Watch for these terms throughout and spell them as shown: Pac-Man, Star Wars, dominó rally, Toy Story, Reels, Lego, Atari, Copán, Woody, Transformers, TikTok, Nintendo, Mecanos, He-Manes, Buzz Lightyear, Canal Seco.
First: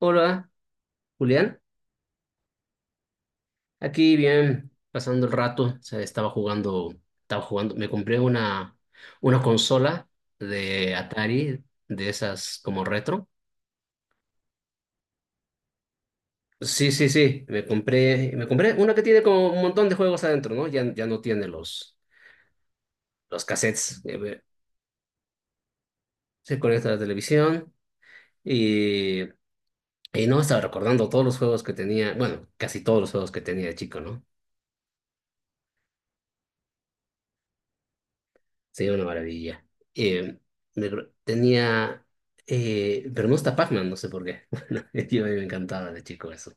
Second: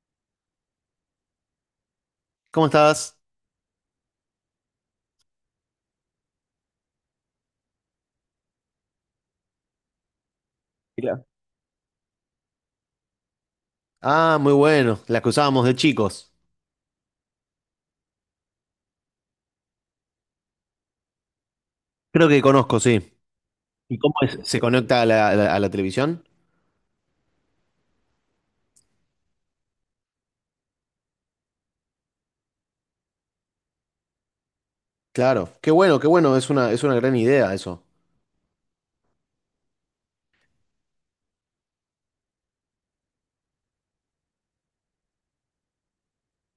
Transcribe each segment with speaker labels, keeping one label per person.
Speaker 1: Hola, Julián.
Speaker 2: ¿Cómo estás?
Speaker 1: Aquí bien, pasando el rato. O sea, estaba jugando, estaba jugando. Me compré una consola de
Speaker 2: Mira.
Speaker 1: Atari, de esas como retro.
Speaker 2: Ah, muy bueno. Las que usábamos de chicos.
Speaker 1: Sí, sí, sí. Me compré una que tiene como un montón de juegos adentro, ¿no? Ya, ya no tiene los,
Speaker 2: Creo que conozco, sí.
Speaker 1: los cassettes.
Speaker 2: ¿Se conecta a la televisión?
Speaker 1: Se conecta a la televisión y, y no estaba recordando todos los juegos que tenía. Bueno, casi todos los juegos que tenía de chico, ¿no?
Speaker 2: Claro, qué bueno, es una gran idea eso.
Speaker 1: Sí, una maravilla. Eh, tenía, pero no está Pac-Man, no sé por qué. Bueno, yo a mí me encantaba de chico eso.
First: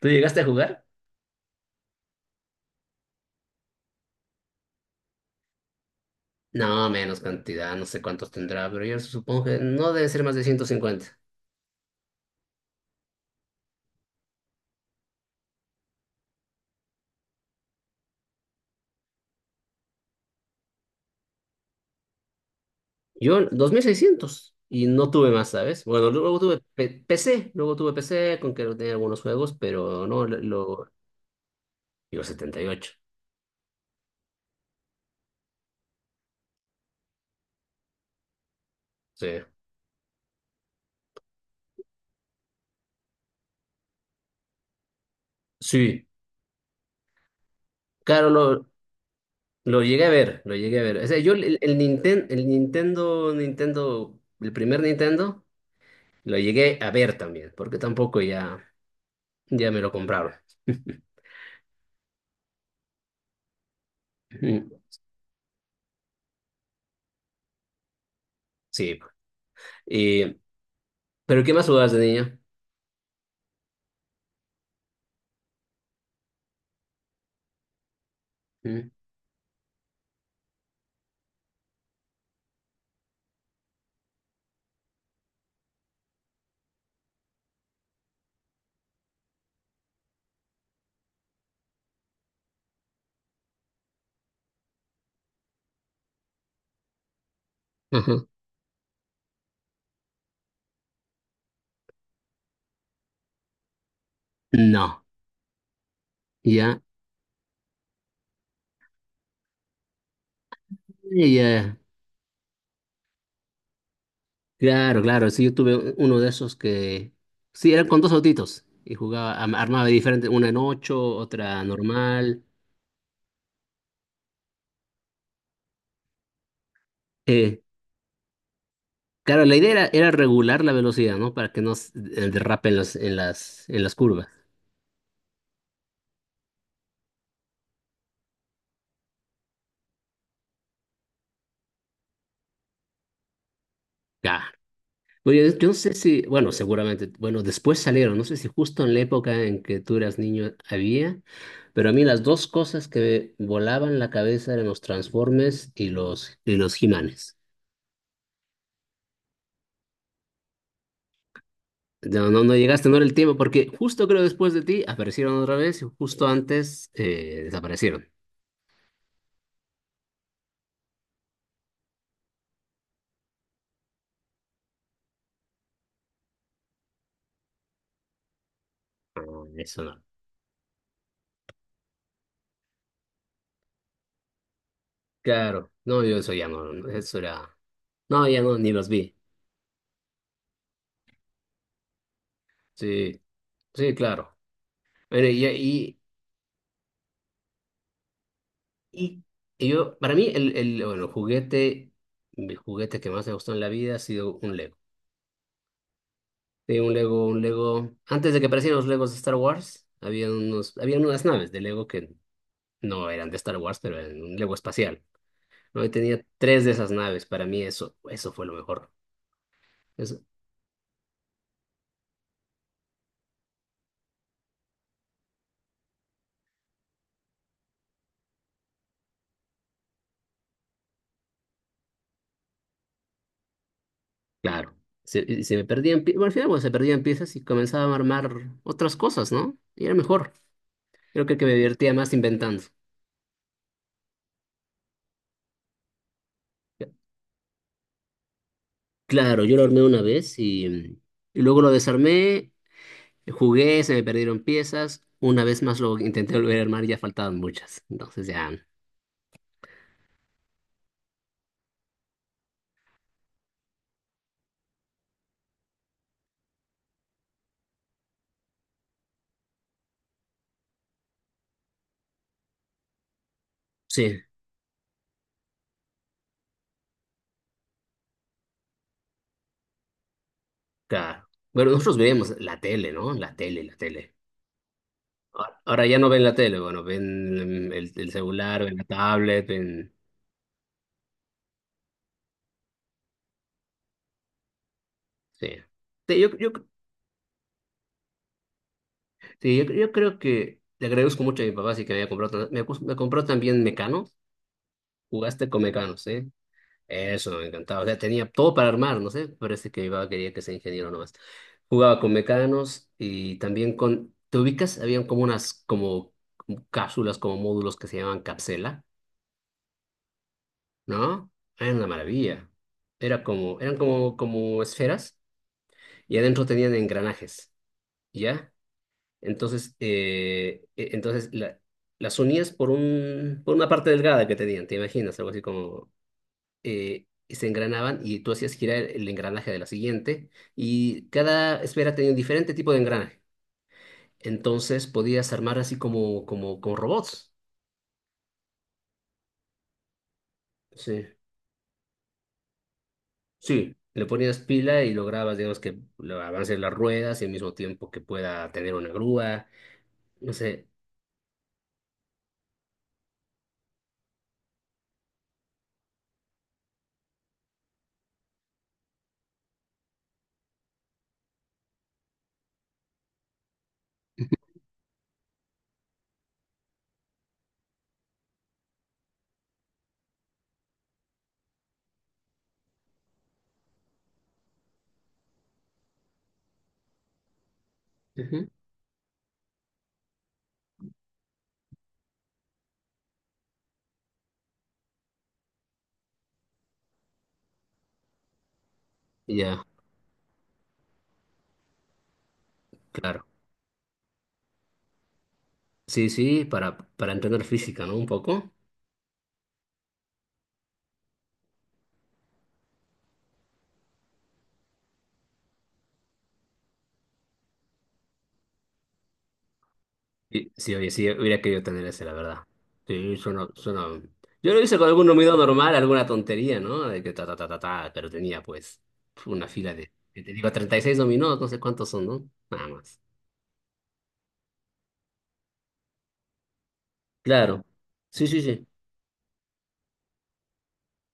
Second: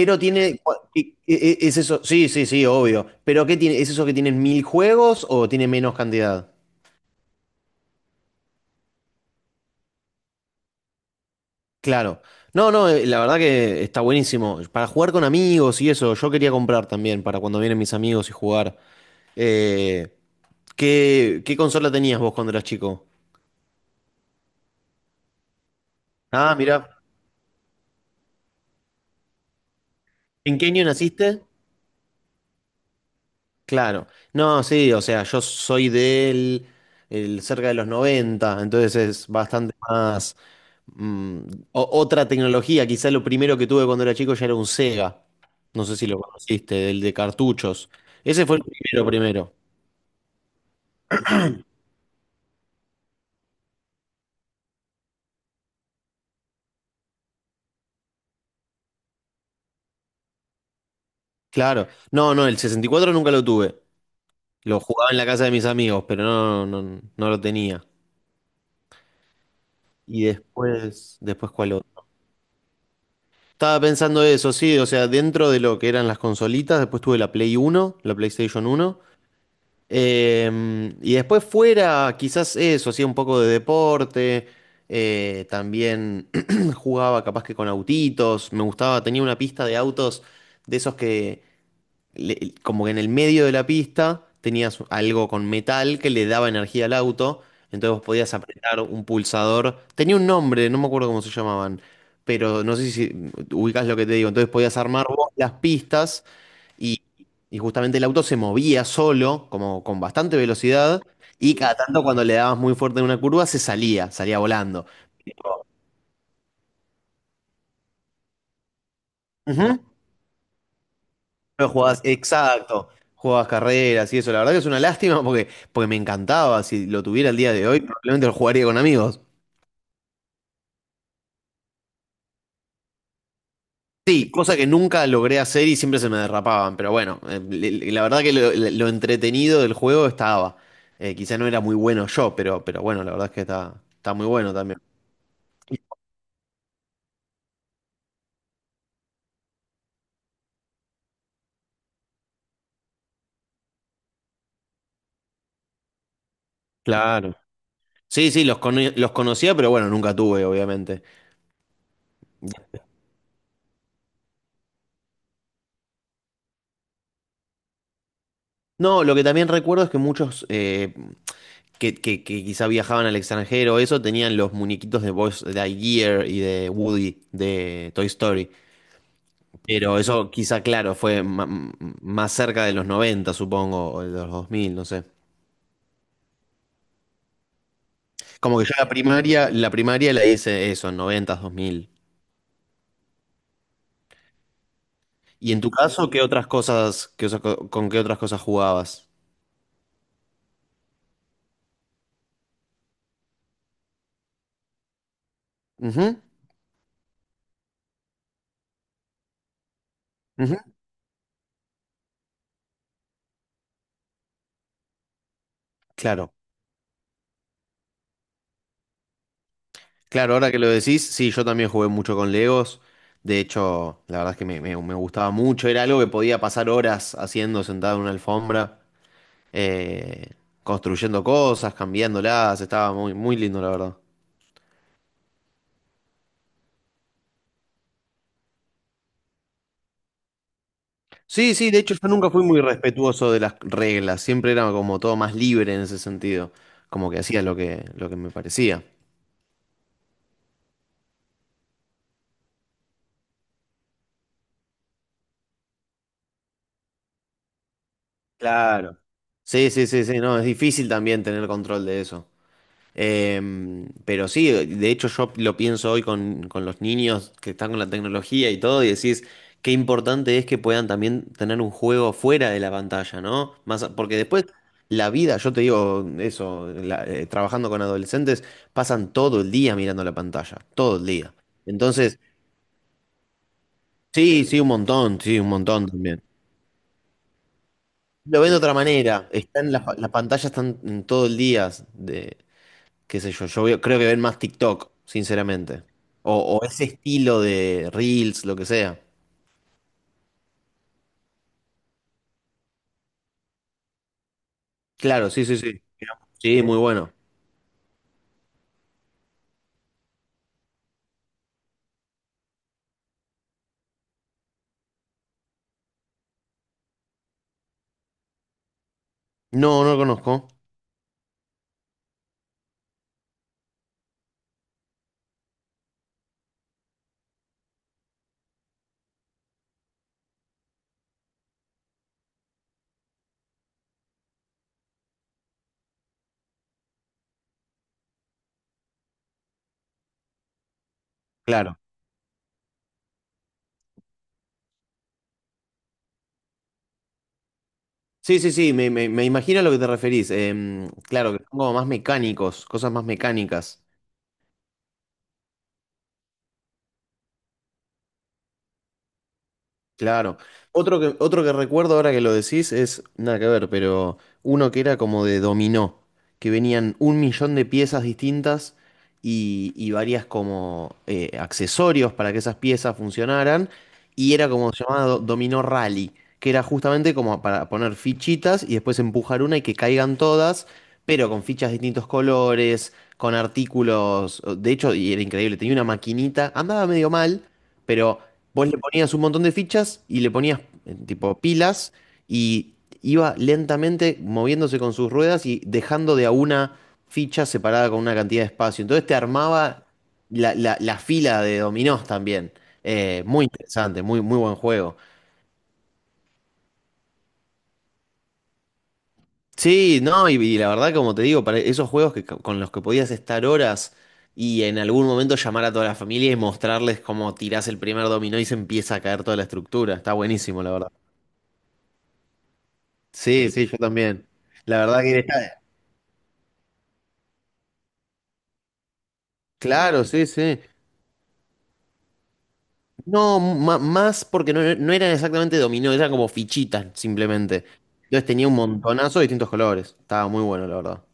Speaker 1: ¿Tú llegaste a
Speaker 2: tiene.
Speaker 1: jugar?
Speaker 2: ¿Es eso? Sí, sí, sí, obvio. ¿Pero qué tiene? ¿Es eso que tienen mil juegos o tiene menos cantidad?
Speaker 1: No, menos cantidad, no sé cuántos tendrá, pero yo supongo que no debe ser más de 150.
Speaker 2: Claro. No, no, la verdad que está buenísimo. Para jugar con amigos y eso, yo quería comprar también para cuando vienen mis amigos y jugar. Eh, qué consola tenías vos cuando eras chico?
Speaker 1: Yo, 2600 y no tuve más, ¿sabes? Bueno,
Speaker 2: Ah, mira.
Speaker 1: PC, luego tuve PC con que tenía algunos juegos, pero no,
Speaker 2: ¿En qué año naciste?
Speaker 1: yo 78.
Speaker 2: Claro. No, sí, o sea, yo soy del cerca de los 90, entonces es
Speaker 1: Sí.
Speaker 2: bastante más mm, otra tecnología. Quizá lo primero que tuve cuando era chico ya era un Sega. No sé
Speaker 1: Sí.
Speaker 2: si lo conociste, el de cartuchos.
Speaker 1: Claro,
Speaker 2: Ese fue el
Speaker 1: lo,
Speaker 2: primero, primero.
Speaker 1: Lo llegué a ver, lo llegué a ver. O sea, yo el Nintendo, Nintendo, el primer Nintendo, lo llegué a ver también, porque tampoco ya, ya me lo compraron.
Speaker 2: Claro. No, no, el 64 nunca lo tuve.
Speaker 1: Mm.
Speaker 2: Lo jugaba en la casa de mis amigos, pero no, no, no lo tenía.
Speaker 1: Sí.
Speaker 2: Y
Speaker 1: Y-
Speaker 2: después,
Speaker 1: ¿Pero qué
Speaker 2: después
Speaker 1: más
Speaker 2: ¿cuál
Speaker 1: jugabas de
Speaker 2: otro?
Speaker 1: niño?
Speaker 2: Estaba pensando eso, sí, o sea, dentro de lo que eran las consolitas, después tuve la Play 1, la PlayStation
Speaker 1: Mm.
Speaker 2: Uno. Y después fuera, quizás eso, hacía un poco de deporte, también jugaba capaz que con autitos, me gustaba, tenía una pista de autos de esos que como que en el medio de la pista tenías algo con metal que le daba energía al auto, entonces vos
Speaker 1: Ajá.
Speaker 2: podías apretar un pulsador, tenía un nombre, no me acuerdo cómo se llamaban, pero no sé si ubicás lo que te digo, entonces podías
Speaker 1: No,
Speaker 2: armar vos las pistas.
Speaker 1: ya,
Speaker 2: Y, y justamente el auto se movía solo, como con bastante velocidad, y cada
Speaker 1: ya.
Speaker 2: tanto cuando le dabas muy fuerte en una curva se salía, salía volando.
Speaker 1: Claro, claro, sí, uno de esos que, sí, eran con dos autitos y jugaba,
Speaker 2: Ujú.
Speaker 1: armaba diferente, una en ocho, otra
Speaker 2: Pero jugabas,
Speaker 1: normal.
Speaker 2: exacto, jugabas carreras y eso. La verdad que es una lástima porque me encantaba. Si lo tuviera el día
Speaker 1: eh,
Speaker 2: de hoy, probablemente lo jugaría con amigos.
Speaker 1: Claro, la idea era regular la velocidad, ¿no? Para que no derrape en las, en las, en las curvas.
Speaker 2: Sí, cosa que nunca logré hacer y siempre se me derrapaban, pero bueno, la verdad que lo entretenido del juego estaba. Quizá no era muy bueno yo, pero bueno, la verdad es que está muy
Speaker 1: Ya.
Speaker 2: bueno también.
Speaker 1: Oye, yo no sé si, bueno, seguramente, bueno, después salieron, no sé si justo en la época en que tú eras niño había, pero a mí las dos cosas que me volaban la cabeza eran los Transformers y los
Speaker 2: Claro.
Speaker 1: He-Manes.
Speaker 2: Sí, sí, los conocía, pero bueno, nunca tuve, obviamente.
Speaker 1: No, no, no llegaste, no era el tiempo, porque justo creo después de ti aparecieron otra vez y justo antes desaparecieron.
Speaker 2: No, lo que también recuerdo es que muchos que quizá viajaban al extranjero, eso, tenían los muñequitos de Buzz Lightyear y de Woody, de Toy Story.
Speaker 1: Ah. Eso
Speaker 2: Pero
Speaker 1: no.
Speaker 2: eso quizá, claro, fue más cerca de los 90, supongo, o de los 2000, no sé.
Speaker 1: Claro, no, yo eso ya no, no, eso era. No, ya no,
Speaker 2: Como que
Speaker 1: ni
Speaker 2: yo
Speaker 1: los
Speaker 2: la
Speaker 1: vi.
Speaker 2: primaria, la primaria la hice eso, en noventa, dos mil.
Speaker 1: Sí, sí, claro. Bueno, y,
Speaker 2: ¿Y en tu
Speaker 1: y,
Speaker 2: caso, qué otras cosas, con qué otras cosas jugabas?
Speaker 1: y- y yo, para mí, bueno, el juguete, mi juguete que más me gustó en la vida ha sido un Lego.
Speaker 2: Ujú,
Speaker 1: Sí, un Lego. Antes de que aparecieran los Legos de Star Wars, había
Speaker 2: ujú.
Speaker 1: unos, había unas naves de Lego que no eran de Star Wars, pero eran un Lego espacial, ¿no? Y tenía
Speaker 2: Claro.
Speaker 1: tres de esas naves. Para mí, eso fue lo mejor. Eso,
Speaker 2: Claro, ahora que lo decís, sí, yo también jugué mucho con Legos. De hecho, la verdad es que me gustaba mucho. Era algo que podía pasar horas haciendo sentado en una alfombra, eh, construyendo cosas, cambiándolas. Estaba muy, muy lindo, la verdad.
Speaker 1: claro. Y se me perdían, bueno, al final, bueno, se perdían piezas y comenzaba a armar otras cosas, ¿no? Y era mejor. Creo que
Speaker 2: Sí,
Speaker 1: me
Speaker 2: sí, de
Speaker 1: divertía
Speaker 2: hecho, yo
Speaker 1: más
Speaker 2: nunca fui muy
Speaker 1: inventando.
Speaker 2: respetuoso de las reglas. Siempre era como todo más libre en ese sentido. Como que hacía lo que me parecía.
Speaker 1: Claro, yo lo armé una vez y luego lo desarmé, jugué, se me perdieron piezas. Una vez más lo intenté volver a armar y ya faltaban muchas. Entonces ya,
Speaker 2: Claro. Sí, sí, sí, sí, no, es difícil también tener control de eso. Pero sí, de hecho yo lo pienso hoy con los niños que están con la tecnología y todo, y decís qué importante es que puedan también tener un juego fuera de la pantalla, ¿no? Más, porque
Speaker 1: sí,
Speaker 2: después la vida, yo te digo eso, trabajando con adolescentes, pasan todo el día mirando la pantalla, todo el
Speaker 1: claro.
Speaker 2: día.
Speaker 1: Bueno, nosotros
Speaker 2: Entonces,
Speaker 1: veíamos la tele, ¿no? La tele, la tele.
Speaker 2: sí, sí, un
Speaker 1: Ahora
Speaker 2: montón
Speaker 1: ya no ven
Speaker 2: también.
Speaker 1: la tele, bueno, ven el
Speaker 2: Lo ven de
Speaker 1: celular,
Speaker 2: otra
Speaker 1: ven la
Speaker 2: manera,
Speaker 1: tablet,
Speaker 2: están las,
Speaker 1: ven...
Speaker 2: pa- las pantallas están todo el día. Qué sé yo, creo que ven más TikTok,
Speaker 1: Sí.
Speaker 2: sinceramente.
Speaker 1: Sí,
Speaker 2: O, o ese estilo de Reels, lo que sea.
Speaker 1: sí, yo creo que le agradezco mucho a mi papá, así que me había comprado... me compró también Mecanos.
Speaker 2: Claro, sí,
Speaker 1: Jugaste
Speaker 2: sí,
Speaker 1: con
Speaker 2: sí.
Speaker 1: Mecanos, ¿eh?
Speaker 2: Sí, muy bueno.
Speaker 1: Eso, me encantaba. O sea, tenía todo para armar, no sé. Parece que mi papá quería que sea ingeniero nomás. Jugaba con mecanos y también con... ¿Te ubicas? Habían como unas como cápsulas, como módulos que se llamaban cápsula,
Speaker 2: No, no lo conozco.
Speaker 1: ¿no? Era una maravilla. Eran como, como esferas y adentro tenían engranajes, ¿ya? Entonces, las unías por por una parte delgada que tenían, ¿te imaginas? Algo así como se engranaban y tú hacías girar el engranaje de la siguiente y cada
Speaker 2: Claro.
Speaker 1: esfera tenía un diferente tipo de engranaje. Entonces podías armar así como robots.
Speaker 2: Sí, sí, sí, me imagino a lo que te referís.
Speaker 1: Sí,
Speaker 2: Claro, que son como más mecánicos, cosas más
Speaker 1: sí.
Speaker 2: mecánicas.
Speaker 1: Le ponías pila y lograbas, digamos, que avance las ruedas y al mismo tiempo que pueda tener una grúa. No
Speaker 2: Claro.
Speaker 1: sé.
Speaker 2: Otro que recuerdo ahora que lo decís es, nada que ver, pero uno que era como de dominó, que venían un millón de piezas distintas y varias como accesorios para que esas piezas funcionaran, y era como llamado dominó rally, que era justamente como para poner fichitas y después empujar una y que caigan todas, pero con fichas de distintos colores, con artículos, de hecho, y era increíble, tenía una maquinita, andaba medio mal, pero.
Speaker 1: Ujú.
Speaker 2: Vos le ponías un montón de fichas y le ponías tipo pilas y iba lentamente moviéndose con sus ruedas y dejando de a una ficha separada con una cantidad de espacio. Entonces te
Speaker 1: Ya,
Speaker 2: armaba la fila de dominós también.
Speaker 1: claro.
Speaker 2: Muy interesante, muy, muy buen juego.
Speaker 1: Sí, sí, para entender física, ¿no? Un poco.
Speaker 2: Sí, no, y la verdad, como te digo, para esos juegos que, con los que podías estar horas y en algún momento llamar a toda la familia y mostrarles cómo tirás el primer dominó y se empieza a caer toda la estructura. Está
Speaker 1: Sí,
Speaker 2: buenísimo, la
Speaker 1: sí, oye,
Speaker 2: verdad.
Speaker 1: sí, hubiera querido tener ese, la verdad. Sí,
Speaker 2: Sí, sí, yo
Speaker 1: suena.
Speaker 2: también.
Speaker 1: Yo lo hice
Speaker 2: La
Speaker 1: con
Speaker 2: verdad
Speaker 1: algún
Speaker 2: que
Speaker 1: ruido
Speaker 2: está.
Speaker 1: normal, alguna tontería, ¿no? De que ta, ta, ta, ta, ta, pero tenía pues una fila de,
Speaker 2: Claro,
Speaker 1: que
Speaker 2: sí,
Speaker 1: te digo,
Speaker 2: sí.
Speaker 1: 36 dominó, no sé cuántos son, ¿no? Nada más.
Speaker 2: No, más porque no, no eran exactamente dominó, eran como fichitas
Speaker 1: Claro.
Speaker 2: simplemente.
Speaker 1: Sí,
Speaker 2: Entonces
Speaker 1: sí,
Speaker 2: tenía un
Speaker 1: sí.
Speaker 2: montonazo de distintos colores. Estaba muy bueno, la verdad.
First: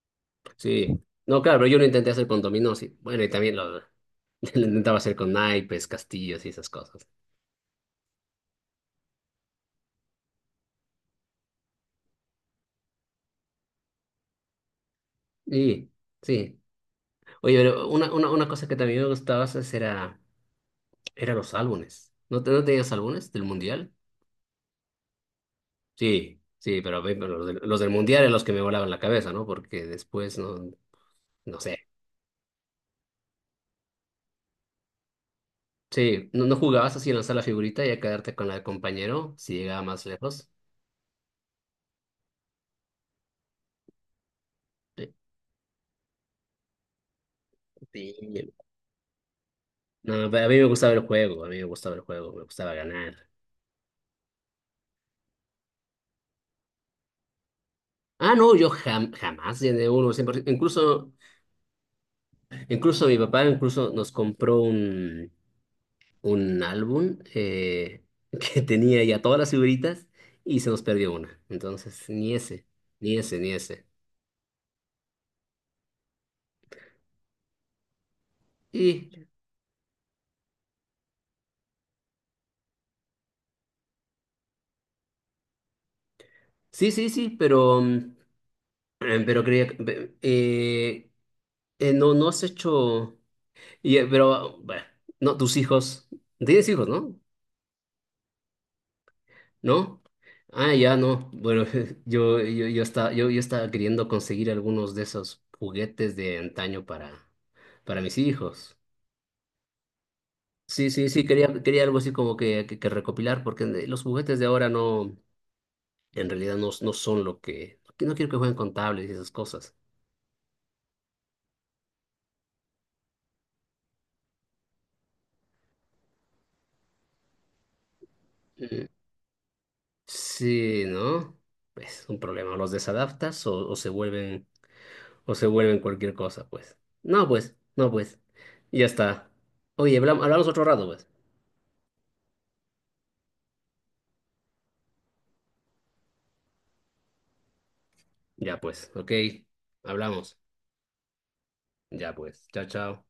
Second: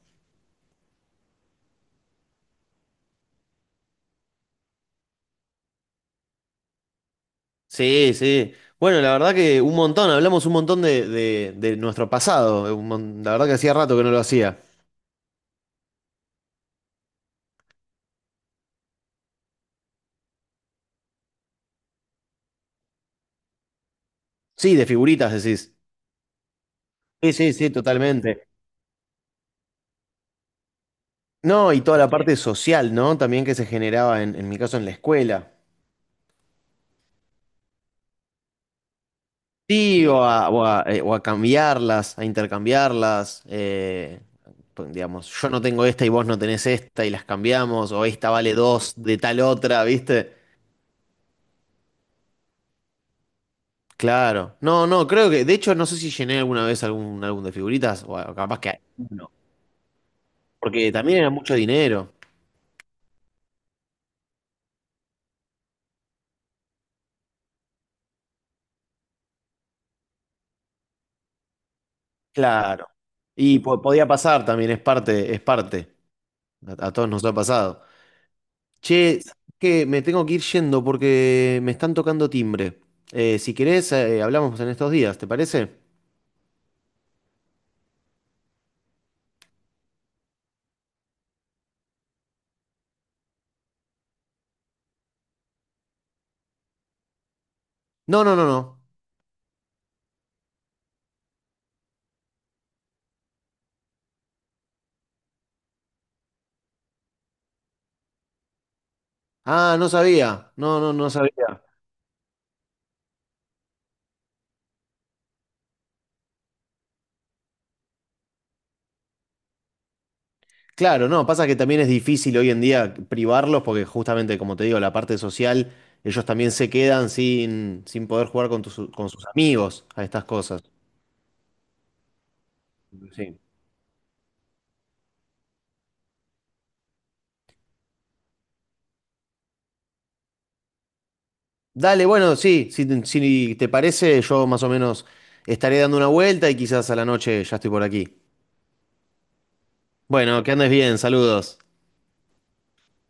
Speaker 1: Sí. No, claro, pero yo lo intenté hacer con dominó, sí. Bueno, y también lo intentaba hacer con naipes, castillos y esas cosas.
Speaker 2: Sí, sí. Bueno, la verdad que un montón, hablamos un montón de nuestro pasado. La verdad que hacía rato que no lo hacía.
Speaker 1: Sí, sí. Oye, pero una cosa que también me gustaba hacer era los álbumes. ¿No, no tenías álbumes del mundial?
Speaker 2: Sí, de figuritas decís.
Speaker 1: Sí, sí, pero, ve,
Speaker 2: Sí,
Speaker 1: pero
Speaker 2: sí, sí,
Speaker 1: los del Mundial eran los
Speaker 2: totalmente.
Speaker 1: que me volaban la cabeza, ¿no? Porque después no, no
Speaker 2: No, y
Speaker 1: sé.
Speaker 2: toda la parte social, ¿no? También que se generaba en mi caso en la escuela.
Speaker 1: Sí, no, no jugabas así en lanzar la figurita y a quedarte con la del compañero si llegaba más
Speaker 2: Sí, o a,
Speaker 1: lejos.
Speaker 2: o a, eh, o a cambiarlas, a intercambiarlas. Pues,
Speaker 1: Sí.
Speaker 2: digamos, yo no tengo esta y vos no tenés esta y las cambiamos, o esta
Speaker 1: Sí.
Speaker 2: vale dos de tal otra,
Speaker 1: No,
Speaker 2: ¿viste?
Speaker 1: pero a mí me gustaba el juego, a mí me gustaba el juego, me gustaba ganar.
Speaker 2: Claro. No, no, creo que, de hecho, no sé si llené alguna vez algún álbum de figuritas,
Speaker 1: Ah, no,
Speaker 2: capaz que.
Speaker 1: jamás llené uno, siempre,
Speaker 2: Porque
Speaker 1: incluso,
Speaker 2: también era mucho dinero.
Speaker 1: incluso mi papá incluso nos compró un álbum que tenía ya todas las figuritas y se nos perdió una. Entonces, ni ese,
Speaker 2: Claro.
Speaker 1: ni ese, ni
Speaker 2: Y
Speaker 1: ese.
Speaker 2: podía pasar también, es parte, es parte. A todos nos ha pasado. Che,
Speaker 1: Y
Speaker 2: que me tengo que ir yendo porque me están tocando timbre. Si querés, hablamos en estos días, ¿te parece?
Speaker 1: sí, sí, sí, pero, pero creía, no, no has hecho, y, pero, bueno, no, tienes hijos, ¿no?
Speaker 2: No, no, no, no.
Speaker 1: ¿No? Ah, ya, no, bueno, yo estaba, yo estaba queriendo conseguir algunos de esos juguetes de antaño para mis hijos.
Speaker 2: Ah, no sabía. No,
Speaker 1: Sí,
Speaker 2: no,
Speaker 1: sí,
Speaker 2: no
Speaker 1: sí,
Speaker 2: sabía.
Speaker 1: quería algo así como que recopilar, porque los juguetes de ahora no, en realidad no, no son lo que, no quiero que jueguen con tablets y esas cosas.
Speaker 2: Claro, no, pasa que también es difícil hoy en día privarlos porque justamente, como te digo, la parte social, ellos también se quedan sin poder jugar con sus amigos a estas cosas.
Speaker 1: Sí, ¿no? Pues un problema, los desadaptas o se vuelven cualquier cosa, pues. No, pues, no, pues. Ya está. Oye, hablamos otro rato, pues.
Speaker 2: Dale, bueno, sí, si te parece, yo más o menos estaré dando una vuelta y quizás a la noche ya estoy por aquí.
Speaker 1: Ya, pues, ok. Hablamos.
Speaker 2: Bueno, que andes bien, saludos.
Speaker 1: Ya, pues. Chao, chao.